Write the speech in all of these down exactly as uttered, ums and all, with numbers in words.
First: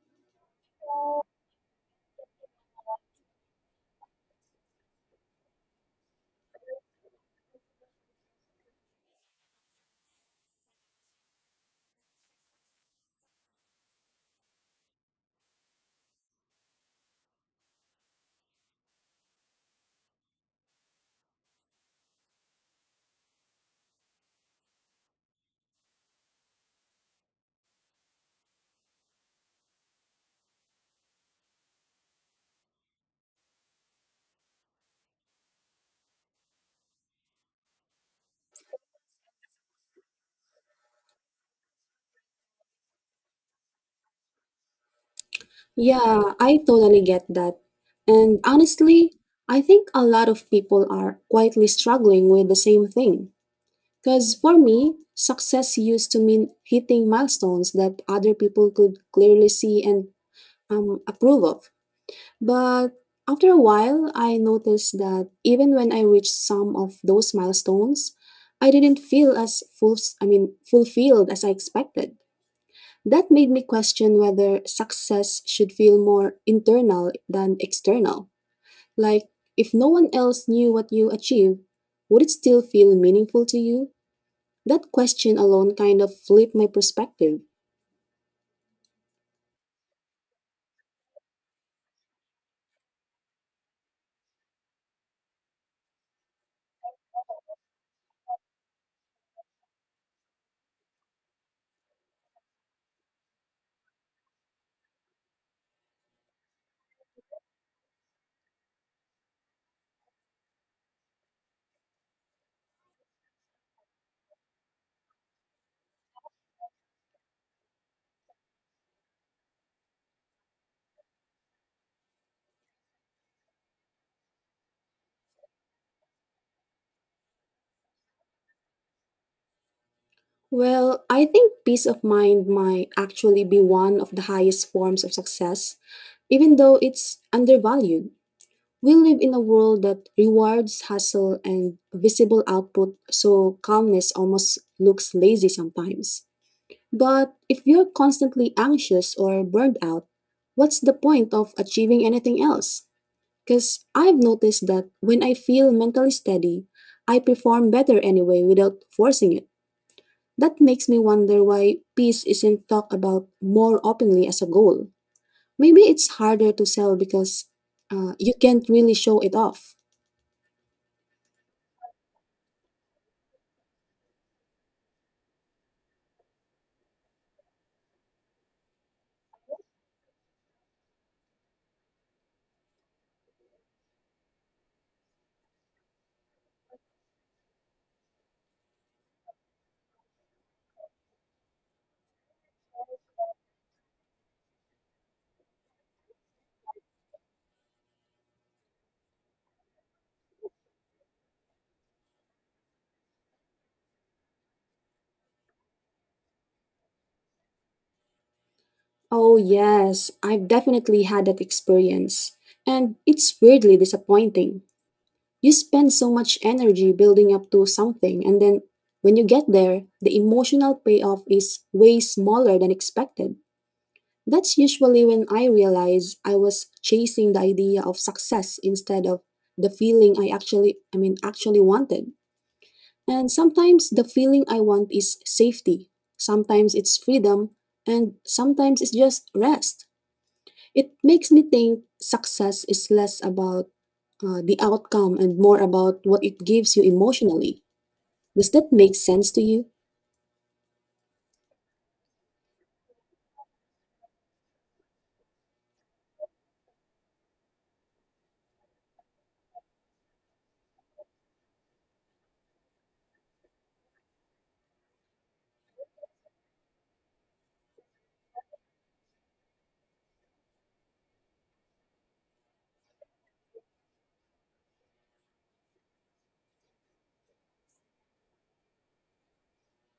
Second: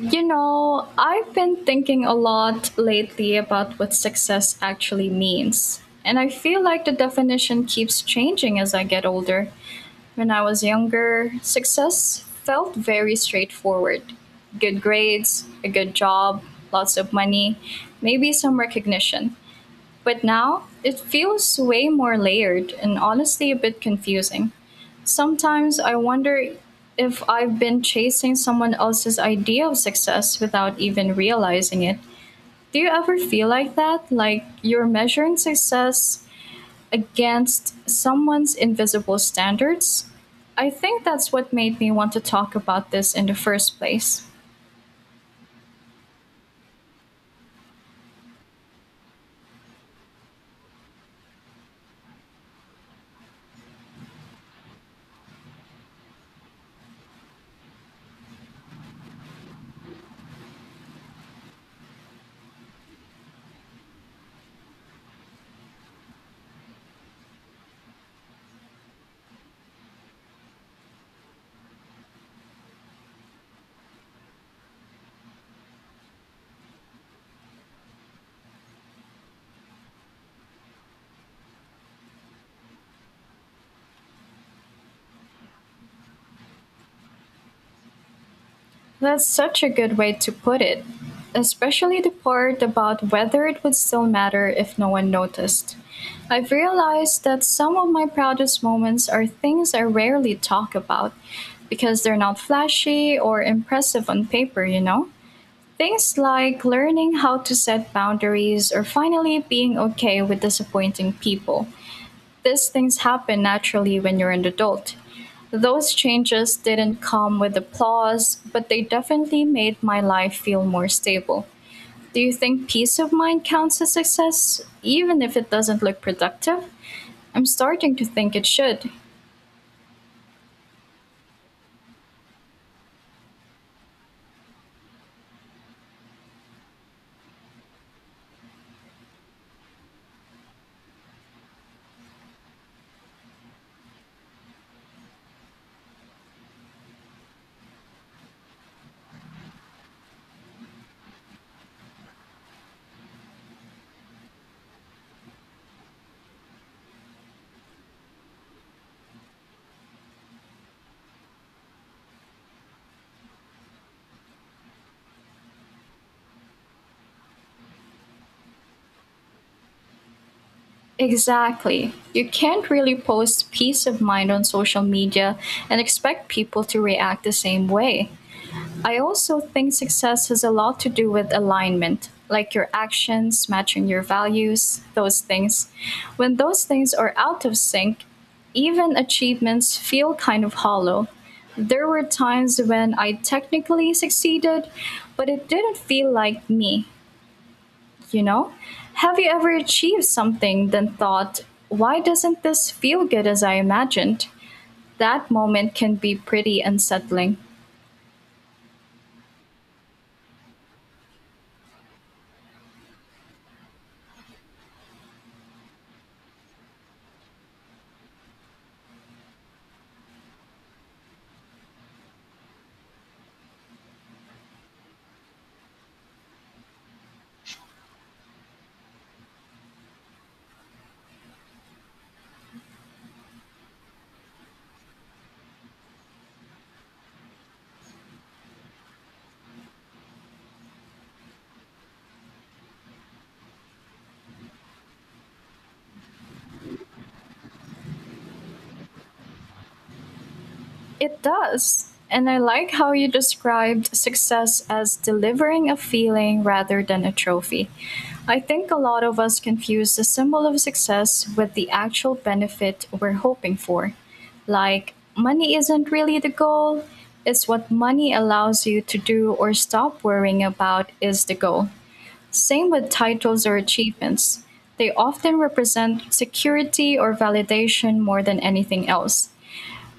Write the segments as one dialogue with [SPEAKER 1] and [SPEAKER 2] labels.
[SPEAKER 1] You know, I've been thinking a lot lately about what success actually means. And I feel like the definition keeps changing as I get older. When I was younger, success felt very straightforward, good grades, a good job, lots of money, maybe some recognition. But now it feels way more layered and honestly a bit confusing. Sometimes I wonder if I've been chasing someone else's idea of success without even realizing it. Do you ever feel like that? Like you're measuring success against someone's invisible standards? I think that's what made me want to talk about this in the first place.
[SPEAKER 2] Yeah, I totally get that. And honestly, I think a lot of people are quietly struggling with the same thing. Because for me, success used to mean hitting milestones that other people could clearly see and um, approve of. But after a while, I noticed that even when I reached some of those milestones, I didn't feel as full, I mean, fulfilled as I expected. That made me question whether success should feel more internal than external. Like, if no one else knew what you achieved, would it still feel meaningful to you? That question alone kind of flipped my perspective.
[SPEAKER 1] That's such a good way to put it, especially the part about whether it would still matter if no one noticed. I've realized that some of my proudest moments are things I rarely talk about because they're not flashy or impressive on paper, you know? Things like learning how to set boundaries or finally being okay with disappointing people. These things happen naturally when you're an adult. Those changes didn't come with applause, but they definitely made my life feel more stable. Do you think peace of mind counts as success, even if it doesn't look productive? I'm starting to think it should.
[SPEAKER 2] Well, I think peace of mind might actually be one of the highest forms of success, even though it's undervalued. We live in a world that rewards hustle and visible output, so calmness almost looks lazy sometimes. But if you're constantly anxious or burned out, what's the point of achieving anything else? Because I've noticed that when I feel mentally steady, I perform better anyway without forcing it. That makes me wonder why peace isn't talked about more openly as a goal. Maybe it's harder to sell because uh, you can't really show it off.
[SPEAKER 1] Exactly. You can't really post peace of mind on social media and expect people to react the same way. I also think success has a lot to do with alignment, like your actions matching your values, those things. When those things are out of sync, even achievements feel kind of hollow. There were times when I technically succeeded, but it didn't feel like me, you know? Have you ever achieved something, then thought, why doesn't this feel good as I imagined? That moment can be pretty unsettling.
[SPEAKER 2] Oh, yes, I've definitely had that experience. And it's weirdly disappointing. You spend so much energy building up to something, and then when you get there, the emotional payoff is way smaller than expected. That's usually when I realize I was chasing the idea of success instead of the feeling I actually I mean actually wanted. And sometimes the feeling I want is safety, sometimes it's freedom, and sometimes it's just rest. It makes me think success is less about uh, the outcome and more about what it gives you emotionally. Does that make sense to you?
[SPEAKER 1] It does. And I like how you described success as delivering a feeling rather than a trophy. I think a lot of us confuse the symbol of success with the actual benefit we're hoping for. Like, money isn't really the goal, it's what money allows you to do or stop worrying about is the goal. Same with titles or achievements. They often represent security or validation more than anything else.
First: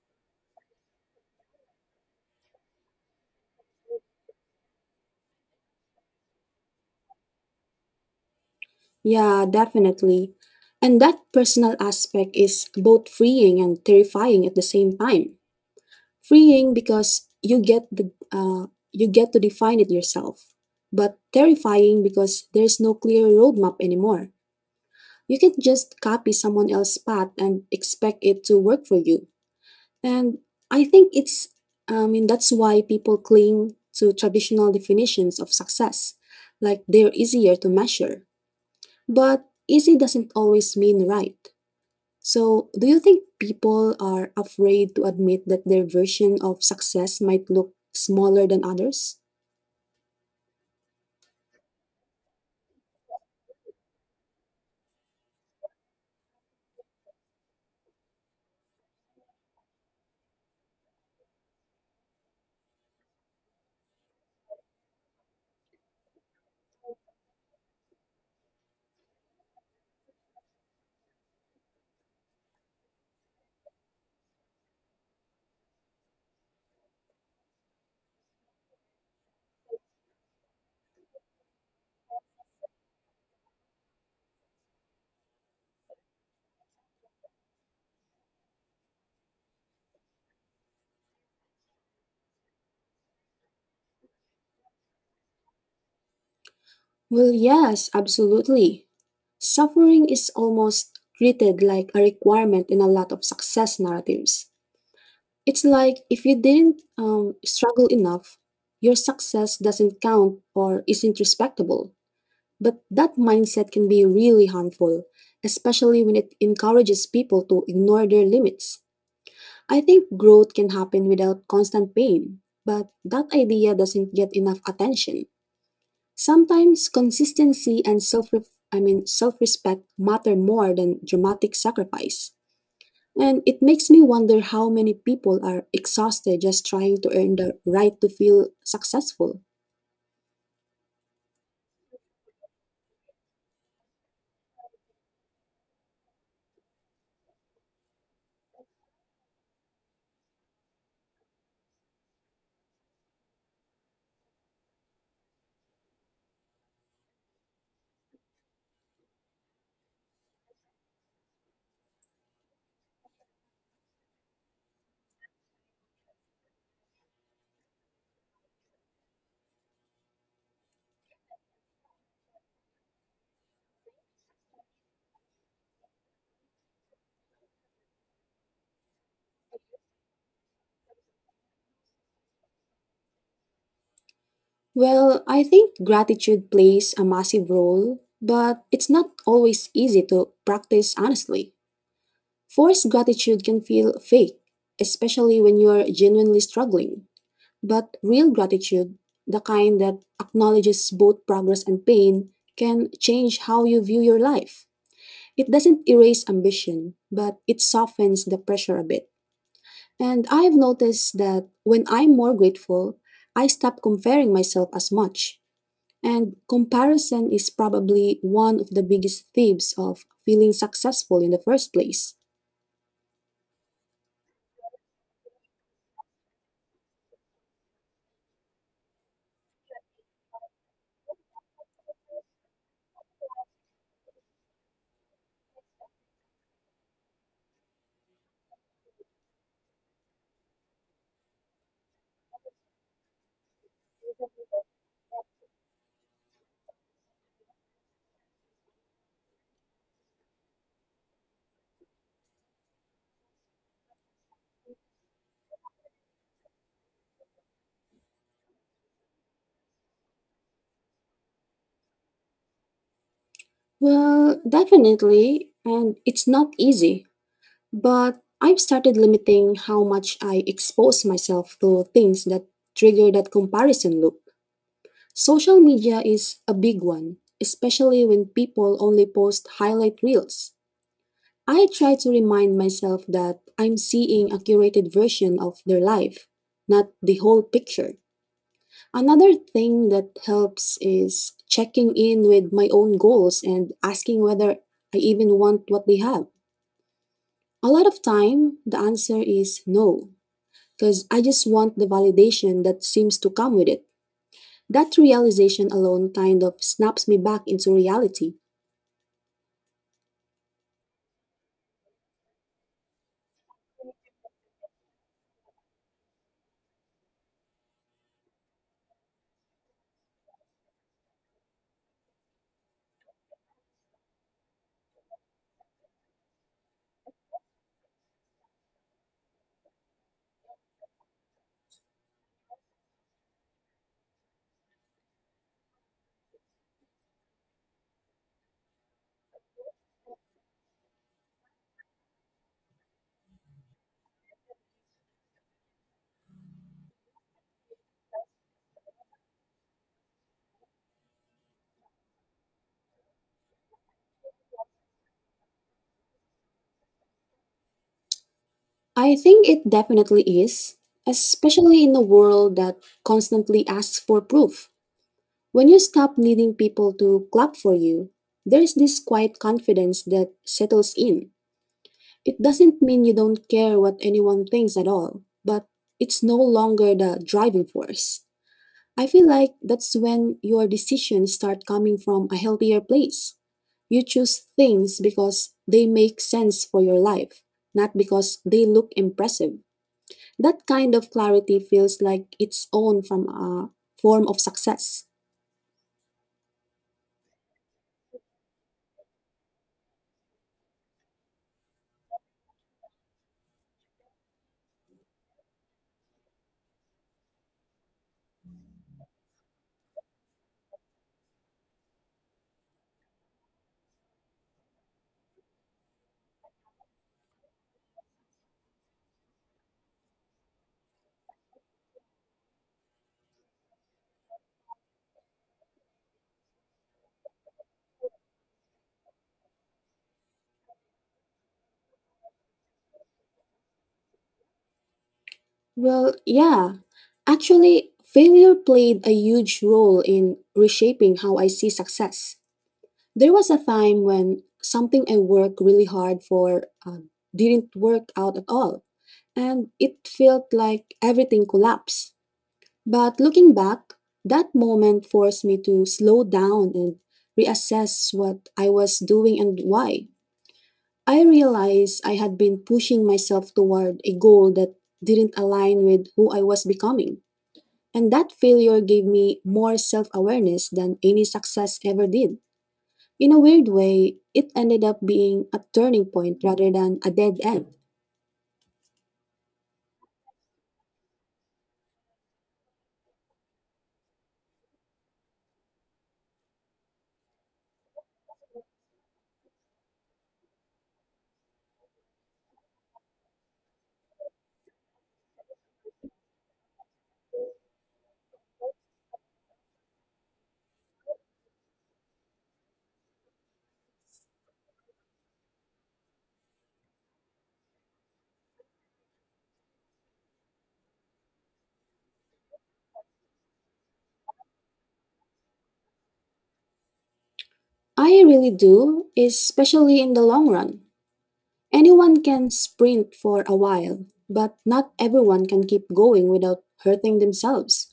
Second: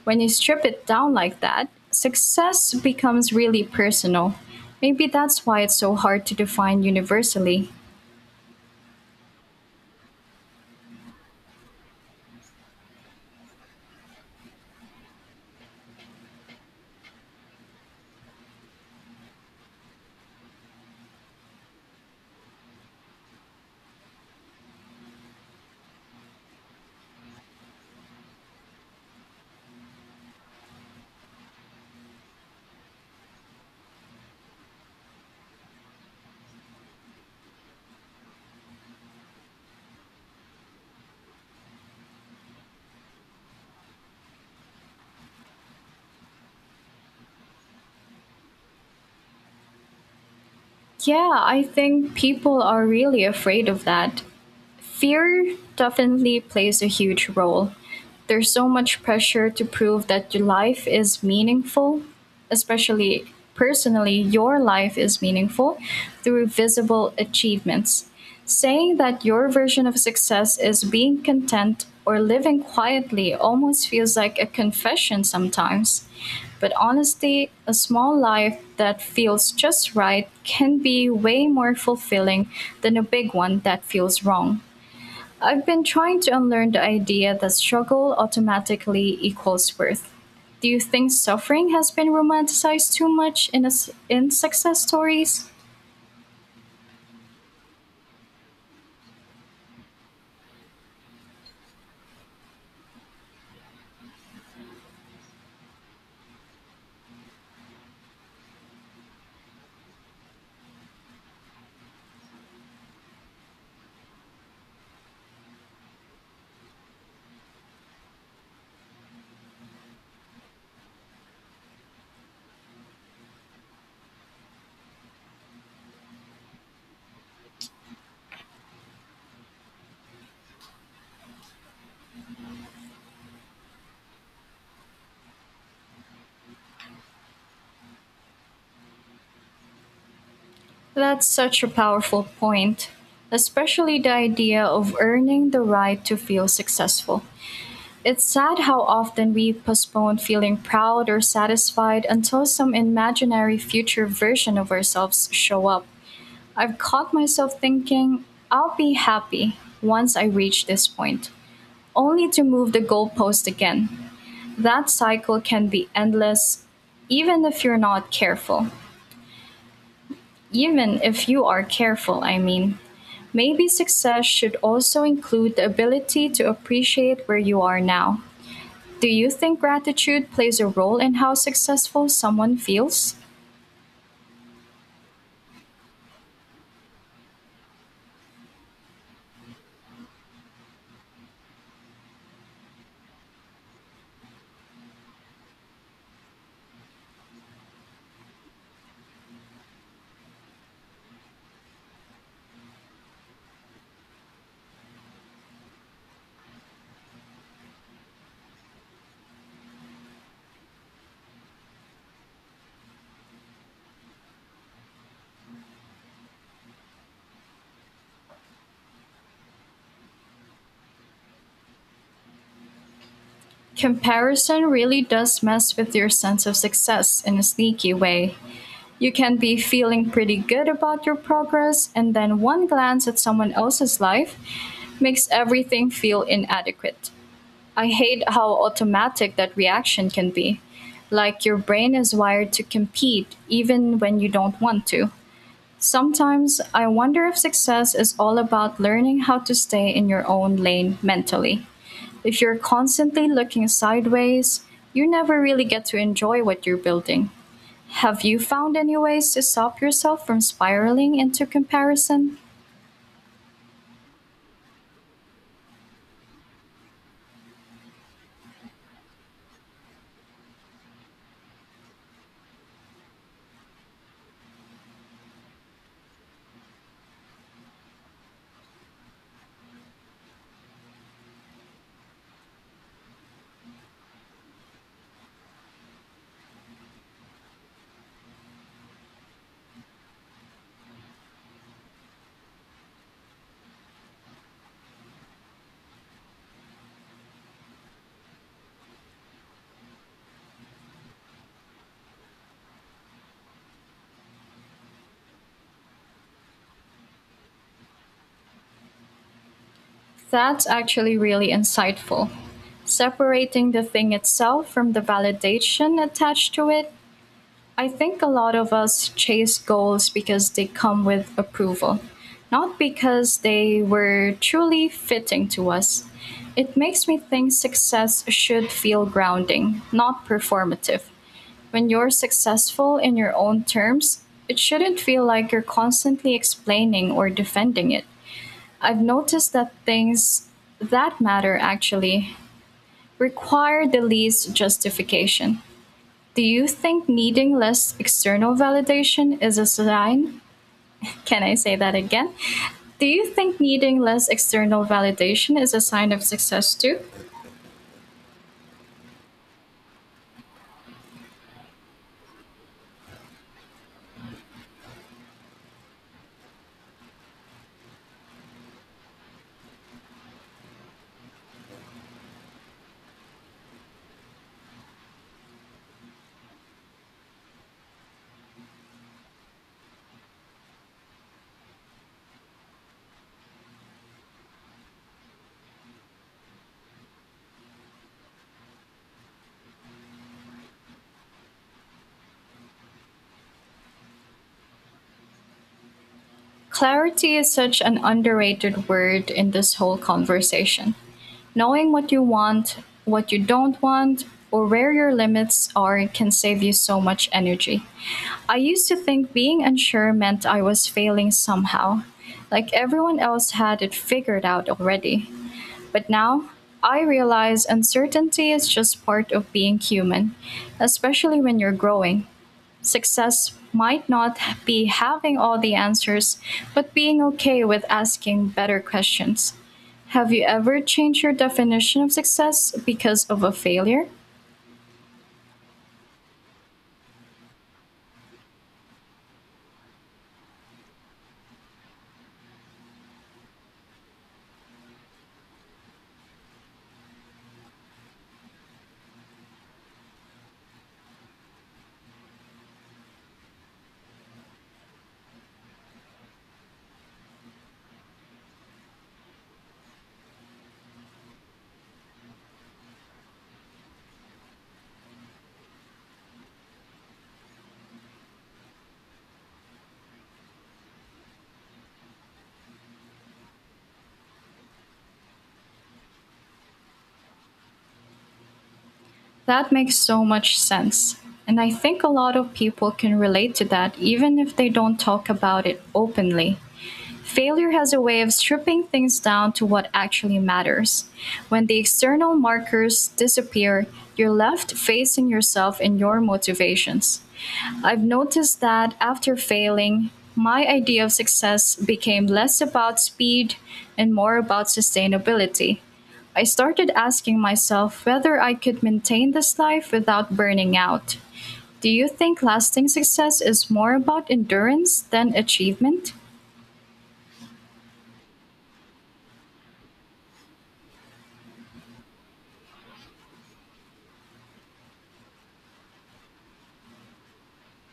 [SPEAKER 1] When you strip it down like that, success becomes really personal. Maybe that's why it's so hard to define universally.
[SPEAKER 2] Yeah, definitely. And that personal aspect is both freeing and terrifying at the same time. Freeing because you get the uh, you get to define it yourself, but terrifying because there's no clear roadmap anymore. You can just copy someone else's path and expect it to work for you. And I think it's I mean that's why people cling to traditional definitions of success, like they're easier to measure. But easy doesn't always mean right. So, do you think people are afraid to admit that their version of success might look smaller than others?
[SPEAKER 1] Yeah, I think people are really afraid of that. Fear definitely plays a huge role. There's so much pressure to prove that your life is meaningful, especially personally, your life is meaningful through visible achievements. Saying that your version of success is being content or living quietly almost feels like a confession sometimes. But honestly, a small life that feels just right can be way more fulfilling than a big one that feels wrong. I've been trying to unlearn the idea that struggle automatically equals worth. Do you think suffering has been romanticized too much in, us in success stories?
[SPEAKER 2] Well, yes, absolutely. Suffering is almost treated like a requirement in a lot of success narratives. It's like if you didn't um, struggle enough, your success doesn't count or isn't respectable. But that mindset can be really harmful, especially when it encourages people to ignore their limits. I think growth can happen without constant pain, but that idea doesn't get enough attention. Sometimes consistency and self I mean self-respect matter more than dramatic sacrifice. And it makes me wonder how many people are exhausted just trying to earn the right to feel successful.
[SPEAKER 1] That's such a powerful point, especially the idea of earning the right to feel successful. It's sad how often we postpone feeling proud or satisfied until some imaginary future version of ourselves show up. I've caught myself thinking, I'll be happy once I reach this point, only to move the goalpost again. That cycle can be endless, even if you're not careful. Even if you are careful, I mean. Maybe success should also include the ability to appreciate where you are now. Do you think gratitude plays a role in how successful someone feels?
[SPEAKER 2] Well, I think gratitude plays a massive role, but it's not always easy to practice honestly. Forced gratitude can feel fake, especially when you're genuinely struggling. But real gratitude, the kind that acknowledges both progress and pain, can change how you view your life. It doesn't erase ambition, but it softens the pressure a bit. And I've noticed that when I'm more grateful, I stop comparing myself as much. And comparison is probably one of the biggest thieves of feeling successful in the first place.
[SPEAKER 1] Comparison really does mess with your sense of success in a sneaky way. You can be feeling pretty good about your progress, and then one glance at someone else's life makes everything feel inadequate. I hate how automatic that reaction can be. Like your brain is wired to compete even when you don't want to. Sometimes I wonder if success is all about learning how to stay in your own lane mentally. If you're constantly looking sideways, you never really get to enjoy what you're building. Have you found any ways to stop yourself from spiraling into comparison?
[SPEAKER 2] Well, definitely, and it's not easy. But I've started limiting how much I expose myself to things that trigger that comparison loop. Social media is a big one, especially when people only post highlight reels. I try to remind myself that I'm seeing a curated version of their life, not the whole picture. Another thing that helps is checking in with my own goals and asking whether I even want what they have. A lot of time, the answer is no, because I just want the validation that seems to come with it. That realization alone kind of snaps me back into reality.
[SPEAKER 1] That's actually really insightful. Separating the thing itself from the validation attached to it, I think a lot of us chase goals because they come with approval, not because they were truly fitting to us. It makes me think success should feel grounding, not performative. When you're successful in your own terms, it shouldn't feel like you're constantly explaining or defending it. I've noticed that things that matter actually require the least justification. Do you think needing less external validation is a sign? Can I say that again? Do you think needing less external validation is a sign of success too?
[SPEAKER 2] I think it definitely is, especially in a world that constantly asks for proof. When you stop needing people to clap for you, there's this quiet confidence that settles in. It doesn't mean you don't care what anyone thinks at all, but it's no longer the driving force. I feel like that's when your decisions start coming from a healthier place. You choose things because they make sense for your life, not because they look impressive. That kind of clarity feels like its own from a form of success.
[SPEAKER 1] Clarity is such an underrated word in this whole conversation. Knowing what you want, what you don't want, or where your limits are can save you so much energy. I used to think being unsure meant I was failing somehow, like everyone else had it figured out already. But now, I realize uncertainty is just part of being human, especially when you're growing. Success might not be having all the answers, but being okay with asking better questions. Have you ever changed your definition of success because of a failure?
[SPEAKER 2] Well, yeah. Actually, failure played a huge role in reshaping how I see success. There was a time when something I worked really hard for um, didn't work out at all, and it felt like everything collapsed. But looking back, that moment forced me to slow down and reassess what I was doing and why. I realized I had been pushing myself toward a goal that didn't align with who I was becoming, and that failure gave me more self awareness than any success ever did. In a weird way, it ended up being a turning point rather than a dead end.
[SPEAKER 1] That makes so much sense. And I think a lot of people can relate to that even if they don't talk about it openly. Failure has a way of stripping things down to what actually matters. When the external markers disappear, you're left facing yourself and your motivations. I've noticed that after failing, my idea of success became less about speed and more about sustainability. I started asking myself whether I could maintain this life without burning out. Do you think lasting success is more about endurance than achievement?
[SPEAKER 2] I really do, especially in the long run. Anyone can sprint for a while, but not everyone can keep going without hurting themselves.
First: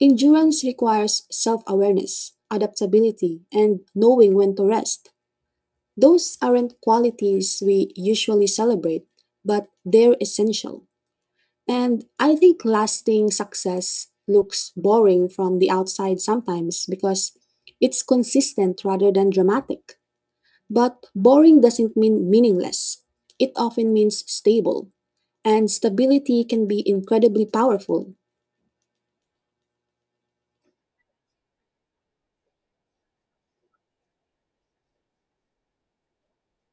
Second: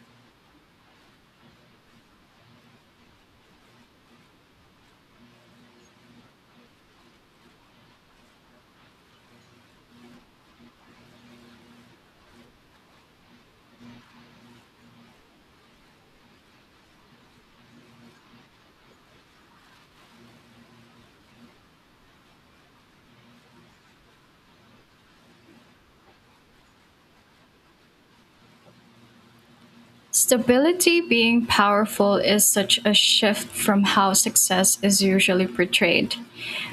[SPEAKER 2] Endurance requires self awareness, adaptability, and knowing when to rest. Those aren't qualities we usually celebrate, but they're essential. And I think lasting success looks boring from the outside sometimes because it's consistent rather than dramatic. But boring doesn't mean meaningless, it often means stable, and stability can be incredibly powerful.
[SPEAKER 1] Stability being powerful is such a shift from how success is usually portrayed.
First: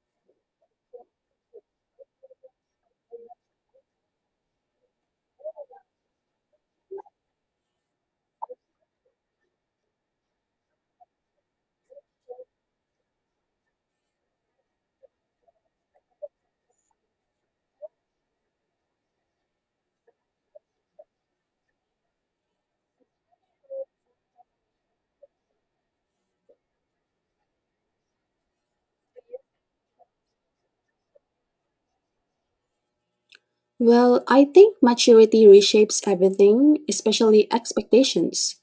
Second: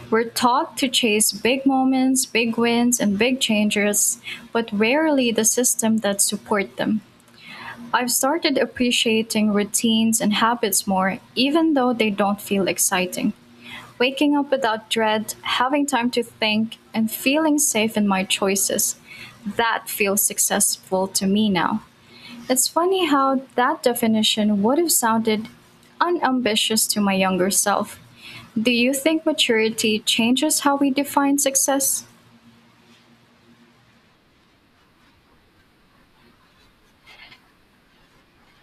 [SPEAKER 1] We're taught to chase big moments, big wins, and big changes, but rarely the system that support them. I've started appreciating routines and habits more, even though they don't feel exciting. Waking up without dread, having time to think, and feeling safe in my choices. That feels successful to me now. It's funny how that definition would have sounded unambitious to my younger self. Do you think maturity changes how we define success?
[SPEAKER 2] Well, I think maturity reshapes everything, especially expectations.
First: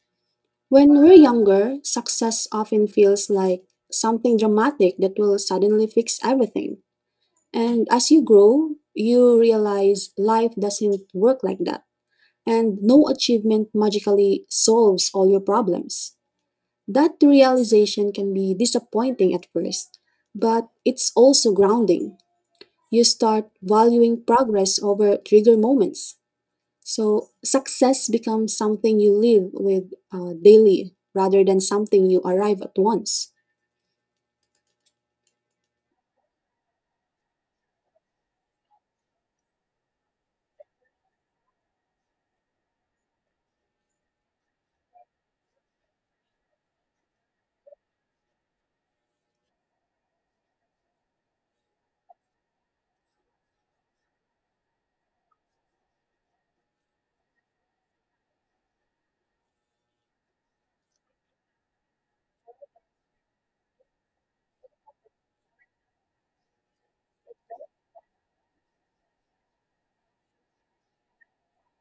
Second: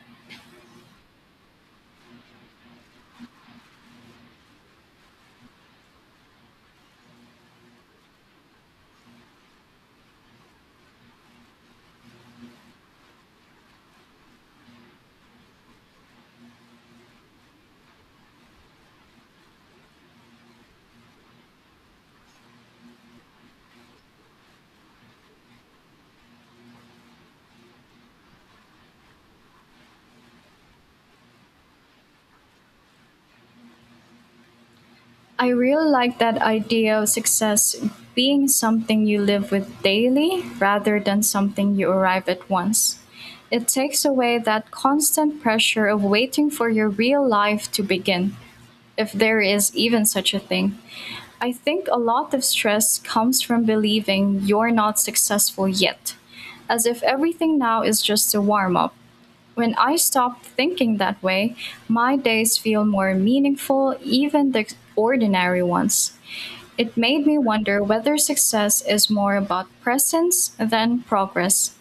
[SPEAKER 2] When we're younger, success often feels like something dramatic that will suddenly fix everything. And as you grow, you realize life doesn't work like that. And no achievement magically solves all your problems. That realization can be disappointing at first, but it's also grounding. You start valuing progress over trigger moments. So success becomes something you live with uh, daily rather than something you arrive at once.
[SPEAKER 1] I really like that idea of success being something you live with daily rather than something you arrive at once. It takes away that constant pressure of waiting for your real life to begin, if there is even such a thing. I think a lot of stress comes from believing you're not successful yet, as if everything now is just a warm up. When I stop thinking that way, my days feel more meaningful, even the ordinary ones. It made me wonder whether success is more about presence than progress.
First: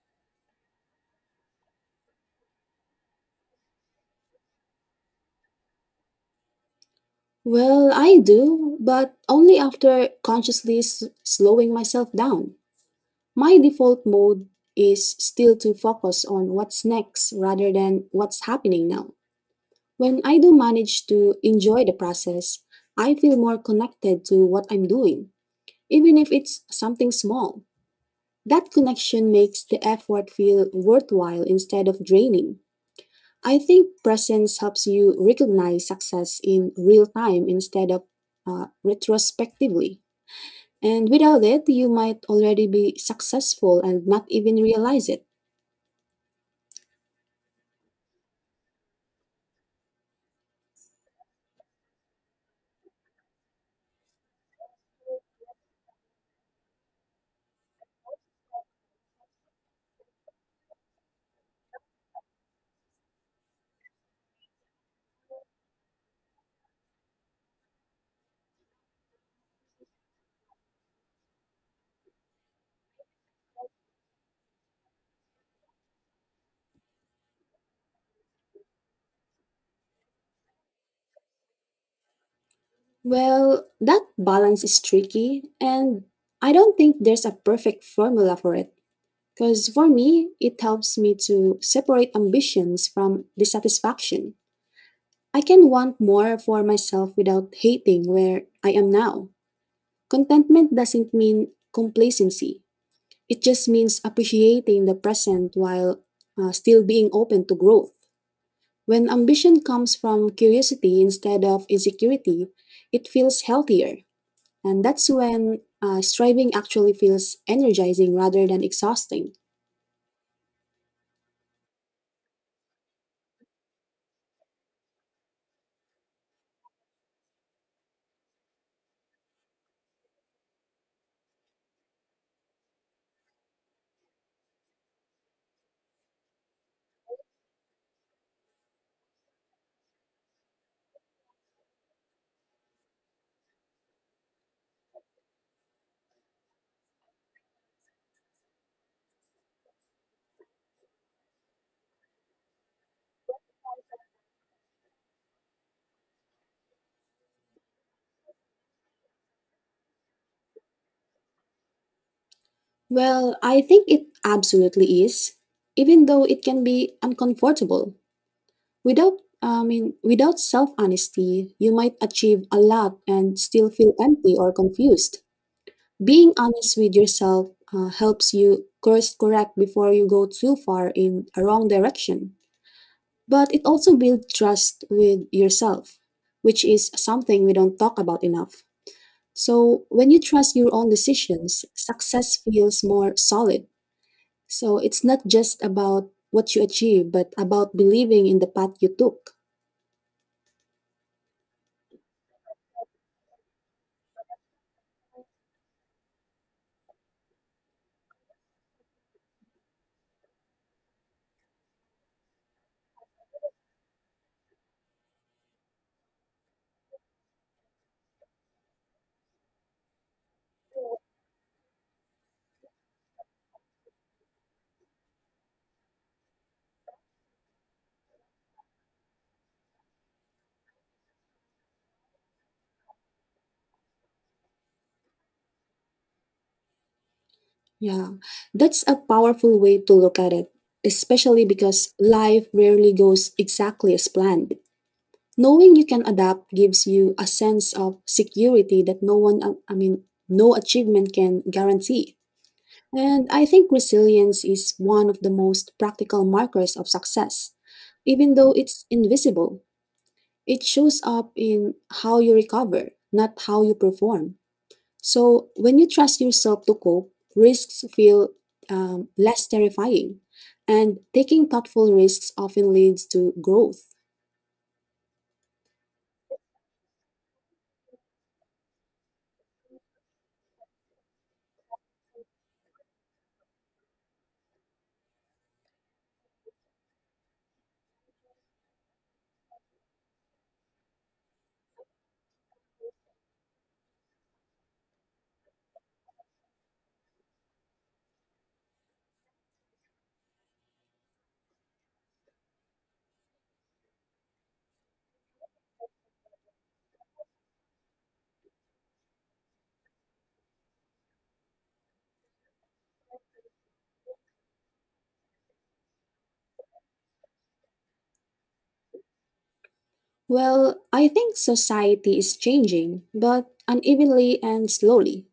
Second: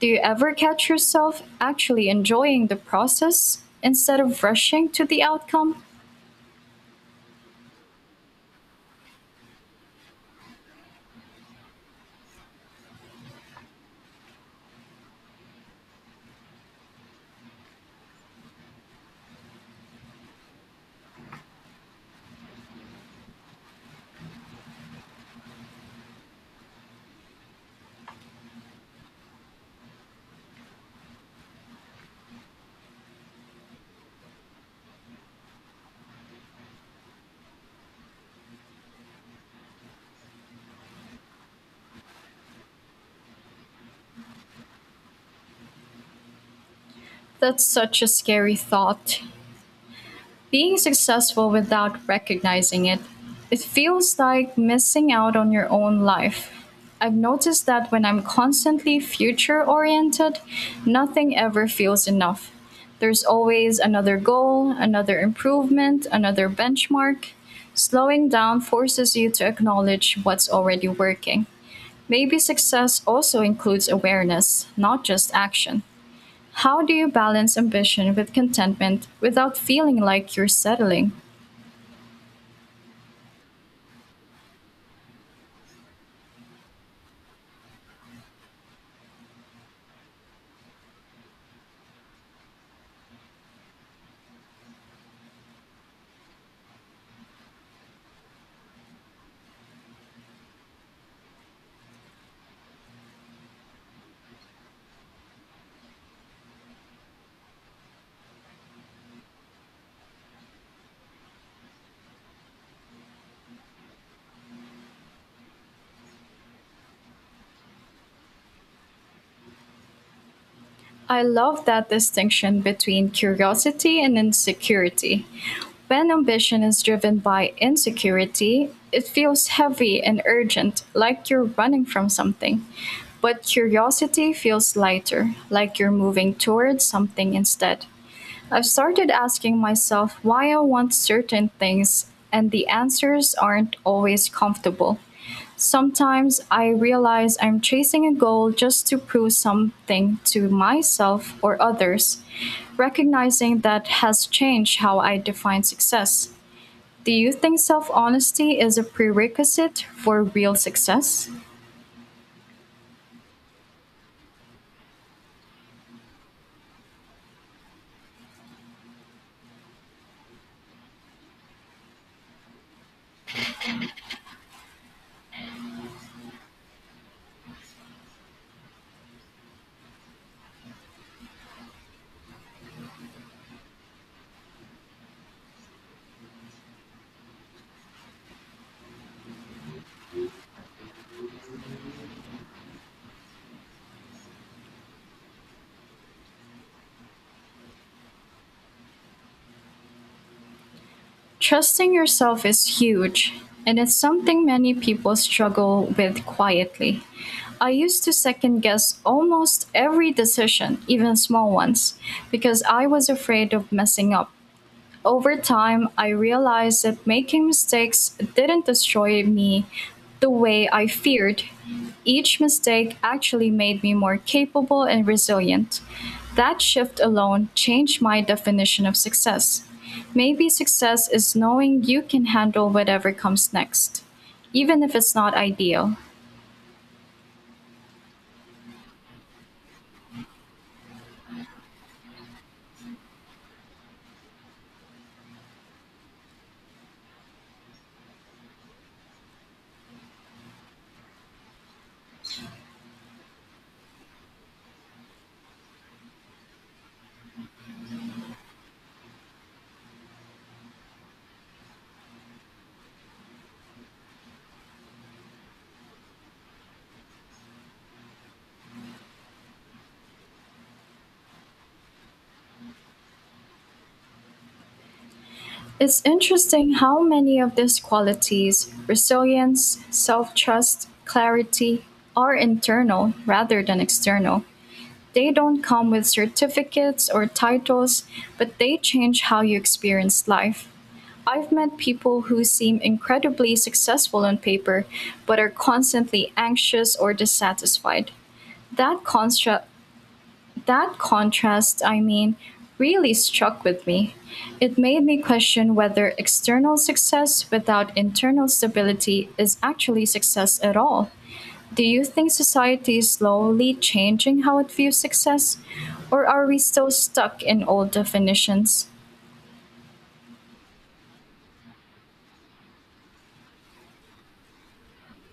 [SPEAKER 1] Do you ever catch yourself actually enjoying the process instead of rushing to the outcome?
[SPEAKER 2] Well, I do, but only after consciously s- slowing myself down. My default mode is still to focus on what's next rather than what's happening now. When I do manage to enjoy the process, I feel more connected to what I'm doing, even if it's something small. That connection makes the effort feel worthwhile instead of draining. I think presence helps you recognize success in real time instead of uh, retrospectively. And without it, you might already be successful and not even realize it.
[SPEAKER 1] That's such a scary thought. Being successful without recognizing it, it feels like missing out on your own life. I've noticed that when I'm constantly future oriented, nothing ever feels enough. There's always another goal, another improvement, another benchmark. Slowing down forces you to acknowledge what's already working. Maybe success also includes awareness, not just action. How do you balance ambition with contentment without feeling like you're settling?
[SPEAKER 2] Well, that balance is tricky, and I don't think there's a perfect formula for it. Because for me, it helps me to separate ambitions from dissatisfaction. I can want more for myself without hating where I am now. Contentment doesn't mean complacency. It just means appreciating the present while uh, still being open to growth. When ambition comes from curiosity instead of insecurity, it feels healthier. And that's when uh, striving actually feels energizing rather than exhausting.
[SPEAKER 1] I love that distinction between curiosity and insecurity. When ambition is driven by insecurity, it feels heavy and urgent, like you're running from something. But curiosity feels lighter, like you're moving towards something instead. I've started asking myself why I want certain things, and the answers aren't always comfortable. Sometimes I realize I'm chasing a goal just to prove something to myself or others. Recognizing that has changed how I define success. Do you think self honesty is a prerequisite for real success?
[SPEAKER 2] Well, I think it absolutely is, even though it can be uncomfortable. Without I mean, without self honesty, you might achieve a lot and still feel empty or confused. Being honest with yourself uh, helps you course correct before you go too far in a wrong direction. But it also builds trust with yourself, which is something we don't talk about enough. So when you trust your own decisions, success feels more solid. So it's not just about what you achieve, but about believing in the path you took.
[SPEAKER 1] Trusting yourself is huge, and it's something many people struggle with quietly. I used to second guess almost every decision, even small ones, because I was afraid of messing up. Over time, I realized that making mistakes didn't destroy me the way I feared. Each mistake actually made me more capable and resilient. That shift alone changed my definition of success. Maybe success is knowing you can handle whatever comes next, even if it's not ideal.
[SPEAKER 2] Yeah, that's a powerful way to look at it, especially because life rarely goes exactly as planned. Knowing you can adapt gives you a sense of security that no one, uh, I mean, no achievement can guarantee. And I think resilience is one of the most practical markers of success. Even though it's invisible, it shows up in how you recover, not how you perform. So when you trust yourself to cope, risks feel um, less terrifying. And taking thoughtful risks often leads to growth.
[SPEAKER 1] It's interesting how many of these qualities, resilience, self trust, clarity, are internal rather than external. They don't come with certificates or titles, but they change how you experience life. I've met people who seem incredibly successful on paper, but are constantly anxious or dissatisfied. That constra- that contrast, I mean, really struck with me. It made me question whether external success without internal stability is actually success at all. Do you think society is slowly changing how it views success? Or are we still stuck in old definitions?
[SPEAKER 2] Well, I think society is changing, but unevenly and slowly.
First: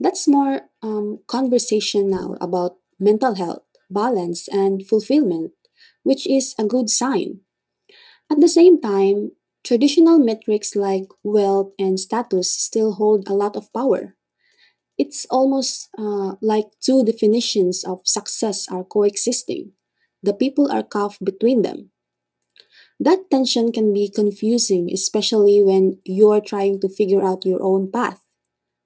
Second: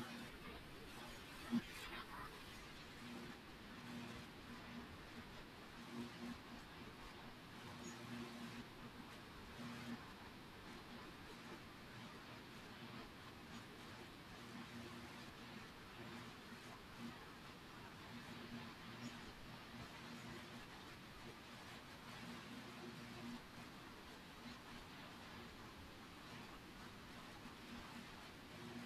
[SPEAKER 2] That's more um, conversation now about mental health, balance, and fulfillment, which is a good sign. At the same time, traditional metrics like wealth and status still hold a lot of power. It's almost uh, like two definitions of success are coexisting. The people are caught between them. That tension can be confusing, especially when you're trying to figure out your own path.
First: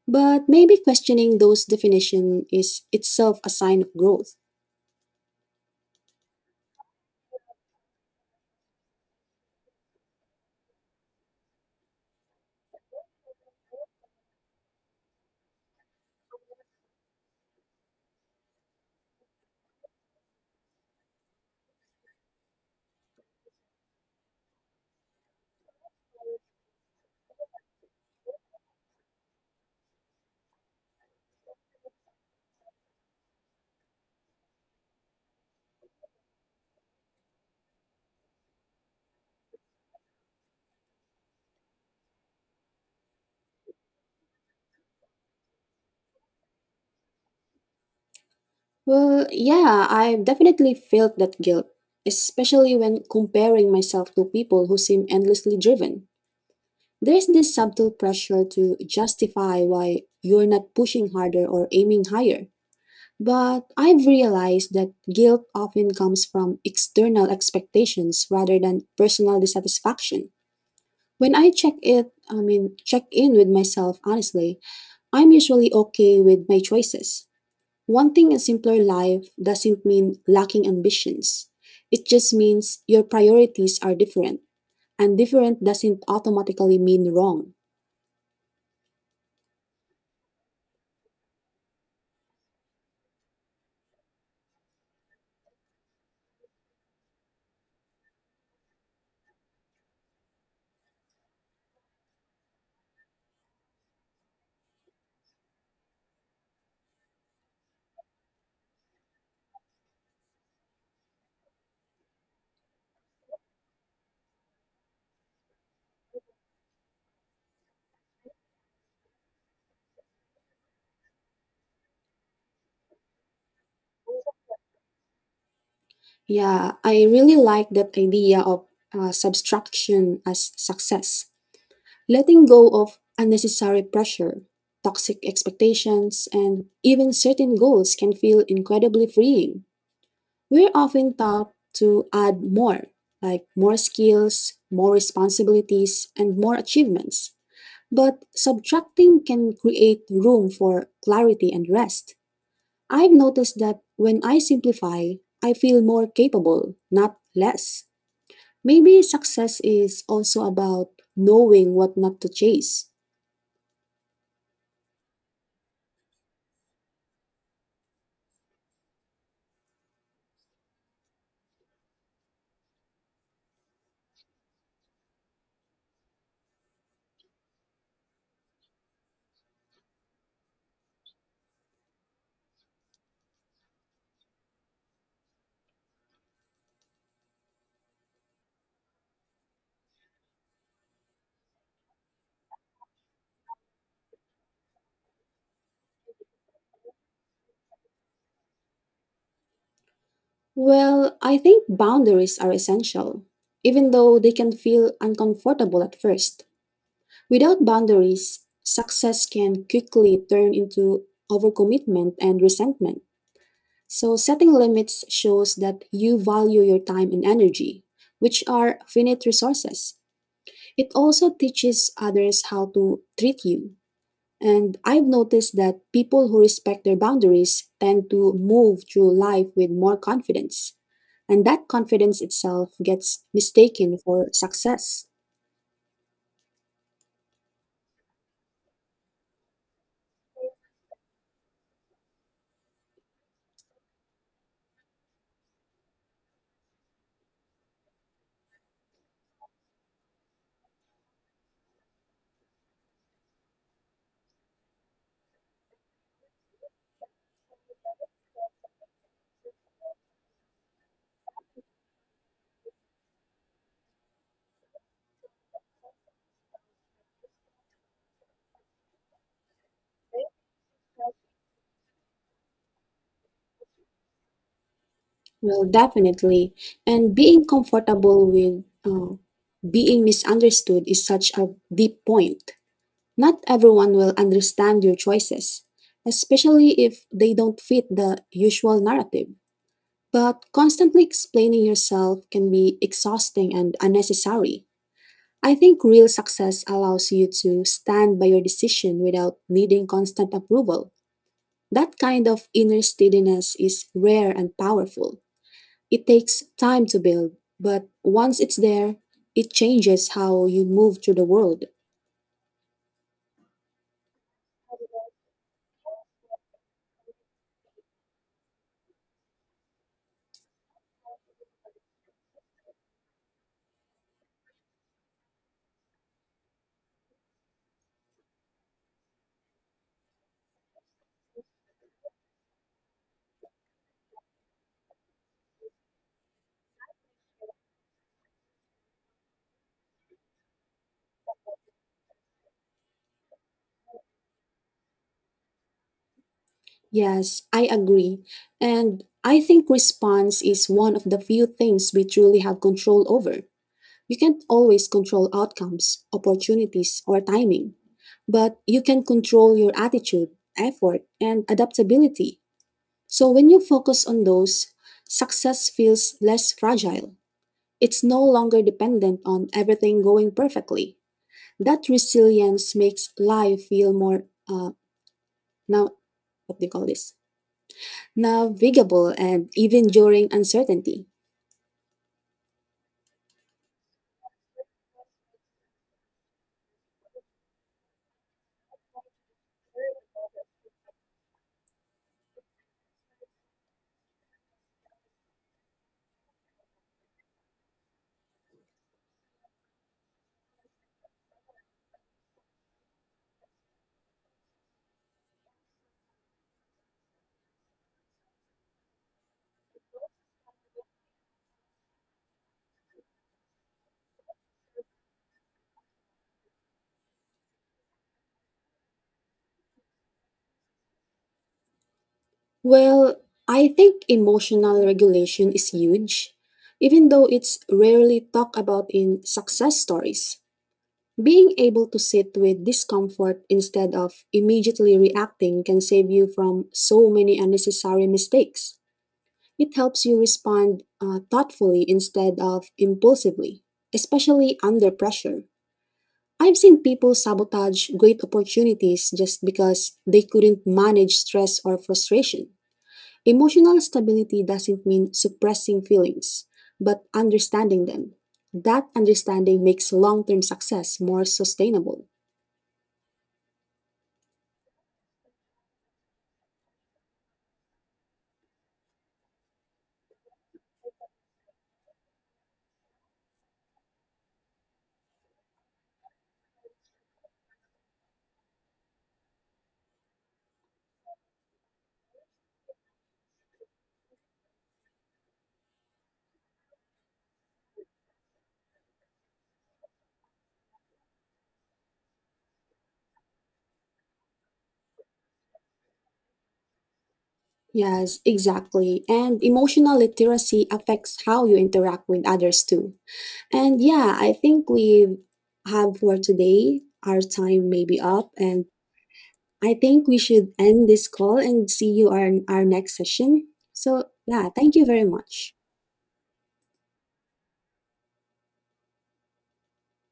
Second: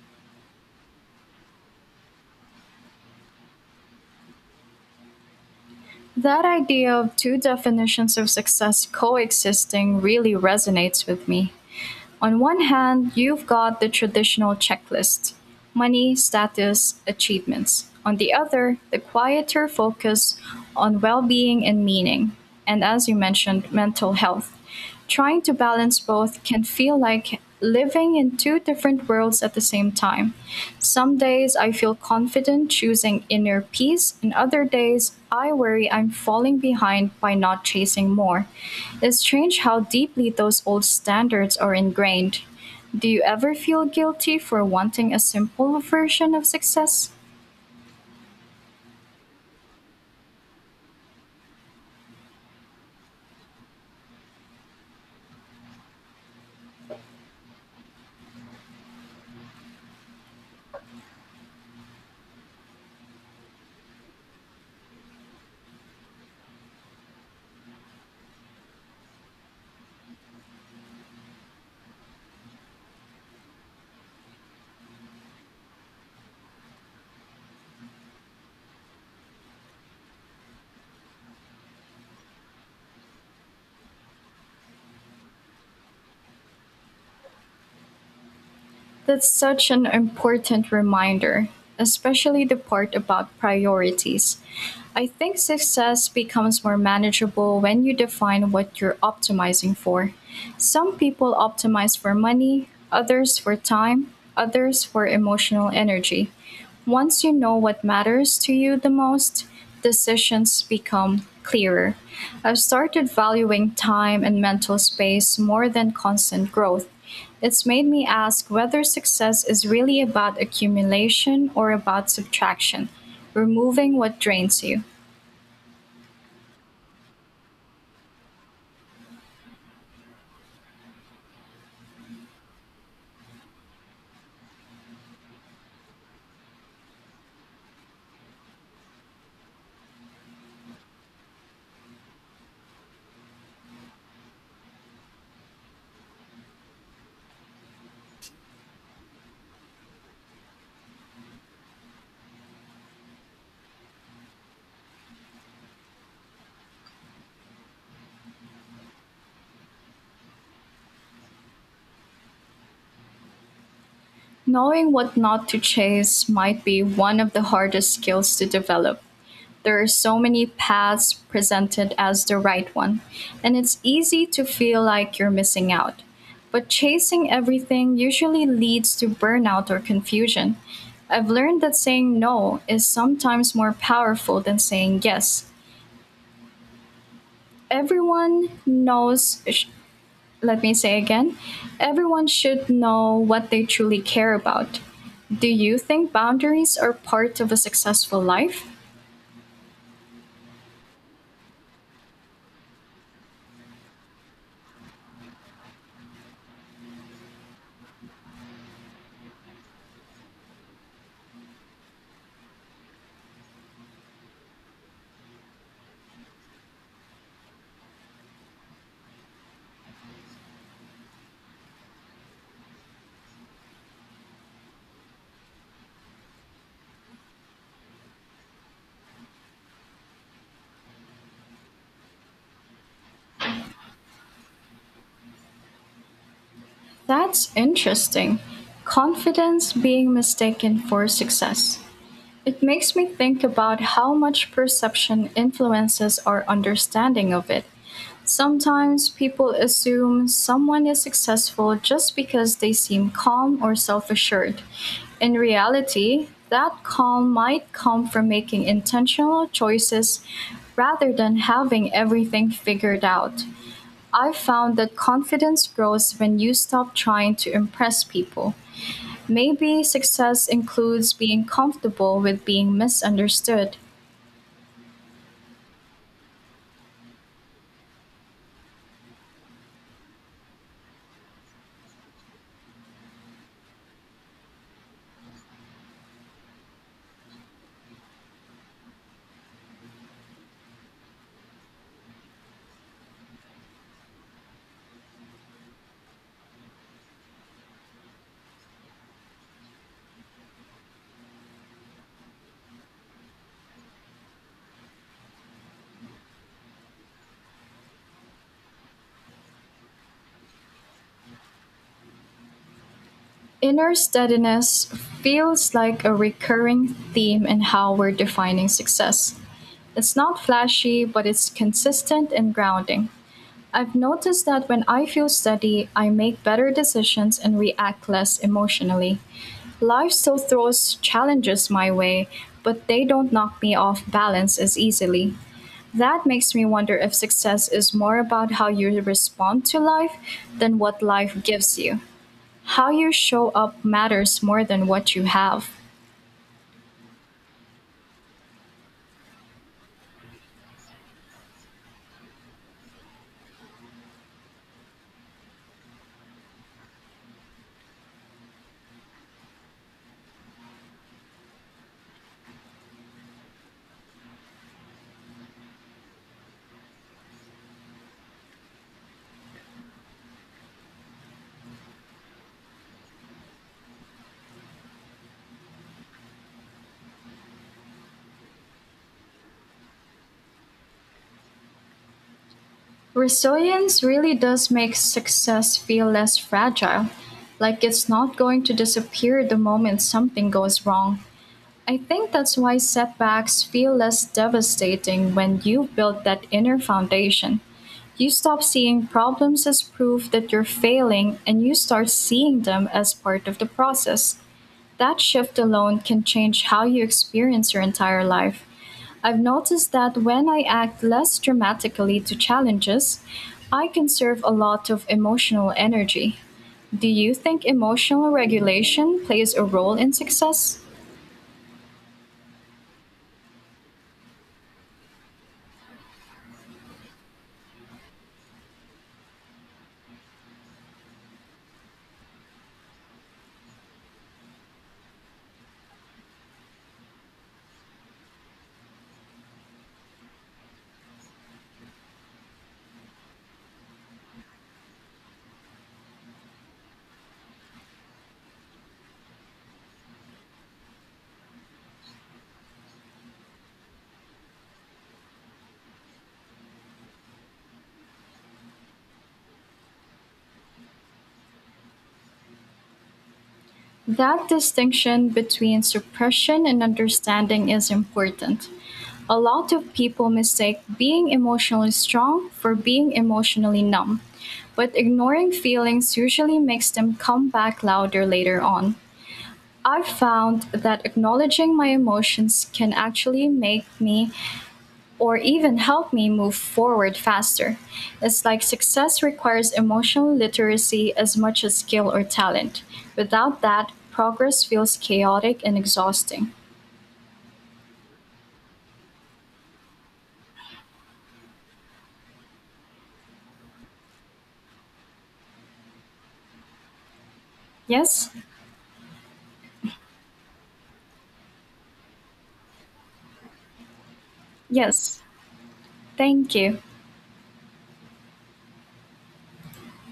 [SPEAKER 2] But maybe questioning those definitions is itself a sign of growth.
[SPEAKER 1] That idea of two definitions of success coexisting really resonates with me. On one hand, you've got the traditional checklist, money, status, achievements. On the other, the quieter focus on well being and meaning, and as you mentioned, mental health. Trying to balance both can feel like living in two different worlds at the same time. Some days I feel confident choosing inner peace, and other days I worry I'm falling behind by not chasing more. It's strange how deeply those old standards are ingrained. Do you ever feel guilty for wanting a simple version of success?
[SPEAKER 2] Well, yeah, I definitely felt that guilt, especially when comparing myself to people who seem endlessly driven. There's this subtle pressure to justify why you're not pushing harder or aiming higher. But I've realized that guilt often comes from external expectations rather than personal dissatisfaction. When I check it, I mean, check in with myself honestly, I'm usually okay with my choices. Wanting a simpler life doesn't mean lacking ambitions. It just means your priorities are different, and different doesn't automatically mean wrong.
[SPEAKER 1] That's such an important reminder, especially the part about priorities. I think success becomes more manageable when you define what you're optimizing for. Some people optimize for money, others for time, others for emotional energy. Once you know what matters to you the most, decisions become clearer. I've started valuing time and mental space more than constant growth. It's made me ask whether success is really about accumulation or about subtraction, removing what drains you.
[SPEAKER 2] Yeah, I really like that idea of uh, subtraction as success, letting go of unnecessary pressure. Toxic expectations and even certain goals can feel incredibly freeing. We're often taught to add more, like more skills, more responsibilities, and more achievements. But subtracting can create room for clarity and rest. I've noticed that when I simplify, I feel more capable, not less. Maybe success is also about knowing what not to chase.
[SPEAKER 1] Knowing what not to chase might be one of the hardest skills to develop. There are so many paths presented as the right one, and it's easy to feel like you're missing out. But chasing everything usually leads to burnout or confusion. I've learned that saying no is sometimes more powerful than saying yes. Everyone knows let me say again everyone should know what they truly care about. Do you think boundaries are part of a successful life?
[SPEAKER 2] Well, I think boundaries are essential, even though they can feel uncomfortable at first. Without boundaries, success can quickly turn into overcommitment and resentment. So, setting limits shows that you value your time and energy, which are finite resources. It also teaches others how to treat you. And I've noticed that people who respect their boundaries tend to move through life with more confidence. And that confidence itself gets mistaken for success.
[SPEAKER 1] That's interesting. Confidence being mistaken for success. It makes me think about how much perception influences our understanding of it. Sometimes people assume someone is successful just because they seem calm or self assured. In reality, that calm might come from making intentional choices rather than having everything figured out. I found that confidence grows when you stop trying to impress people. Maybe success includes being comfortable with being misunderstood.
[SPEAKER 2] Well, definitely. And being comfortable with uh, being misunderstood is such a deep point. Not everyone will understand your choices, especially if they don't fit the usual narrative. But constantly explaining yourself can be exhausting and unnecessary. I think real success allows you to stand by your decision without needing constant approval. That kind of inner steadiness is rare and powerful. It takes time to build, but once it's there, it changes how you move through the world.
[SPEAKER 1] Inner steadiness feels like a recurring theme in how we're defining success. It's not flashy, but it's consistent and grounding. I've noticed that when I feel steady, I make better decisions and react less emotionally. Life still throws challenges my way, but they don't knock me off balance as easily. That makes me wonder if success is more about how you respond to life than what life gives you. How you show up matters more than what you have.
[SPEAKER 2] Yes, I agree. And I think response is one of the few things we truly have control over. You can't always control outcomes, opportunities, or timing, but you can control your attitude, effort, and adaptability. So when you focus on those, success feels less fragile. It's no longer dependent on everything going perfectly. That resilience makes life feel more uh, now what do you call this navigable and even during uncertainty.
[SPEAKER 1] Resilience really does make success feel less fragile, like it's not going to disappear the moment something goes wrong. I think that's why setbacks feel less devastating when you build that inner foundation. You stop seeing problems as proof that you're failing and you start seeing them as part of the process. That shift alone can change how you experience your entire life. I've noticed that when I act less dramatically to challenges, I conserve a lot of emotional energy. Do you think emotional regulation plays a role in success?
[SPEAKER 2] Well, I think emotional regulation is huge, even though it's rarely talked about in success stories. Being able to sit with discomfort instead of immediately reacting can save you from so many unnecessary mistakes. It helps you respond uh, thoughtfully instead of impulsively, especially under pressure. I've seen people sabotage great opportunities just because they couldn't manage stress or frustration. Emotional stability doesn't mean suppressing feelings, but understanding them. That understanding makes long term success more sustainable.
[SPEAKER 1] That distinction between suppression and understanding is important. A lot of people mistake being emotionally strong for being emotionally numb, but ignoring feelings usually makes them come back louder later on. I've found that acknowledging my emotions can actually make me or even help me move forward faster. It's like success requires emotional literacy as much as skill or talent. Without that, progress feels chaotic and exhausting.
[SPEAKER 2] Yes, exactly. And emotional literacy affects how you interact with others too. And yeah, I think we have for today. Our time may be up,
[SPEAKER 1] Yes?
[SPEAKER 2] and I think we should end this call and see you on our next session. So, yeah, thank you very
[SPEAKER 1] Yes.
[SPEAKER 2] much.
[SPEAKER 1] Thank you.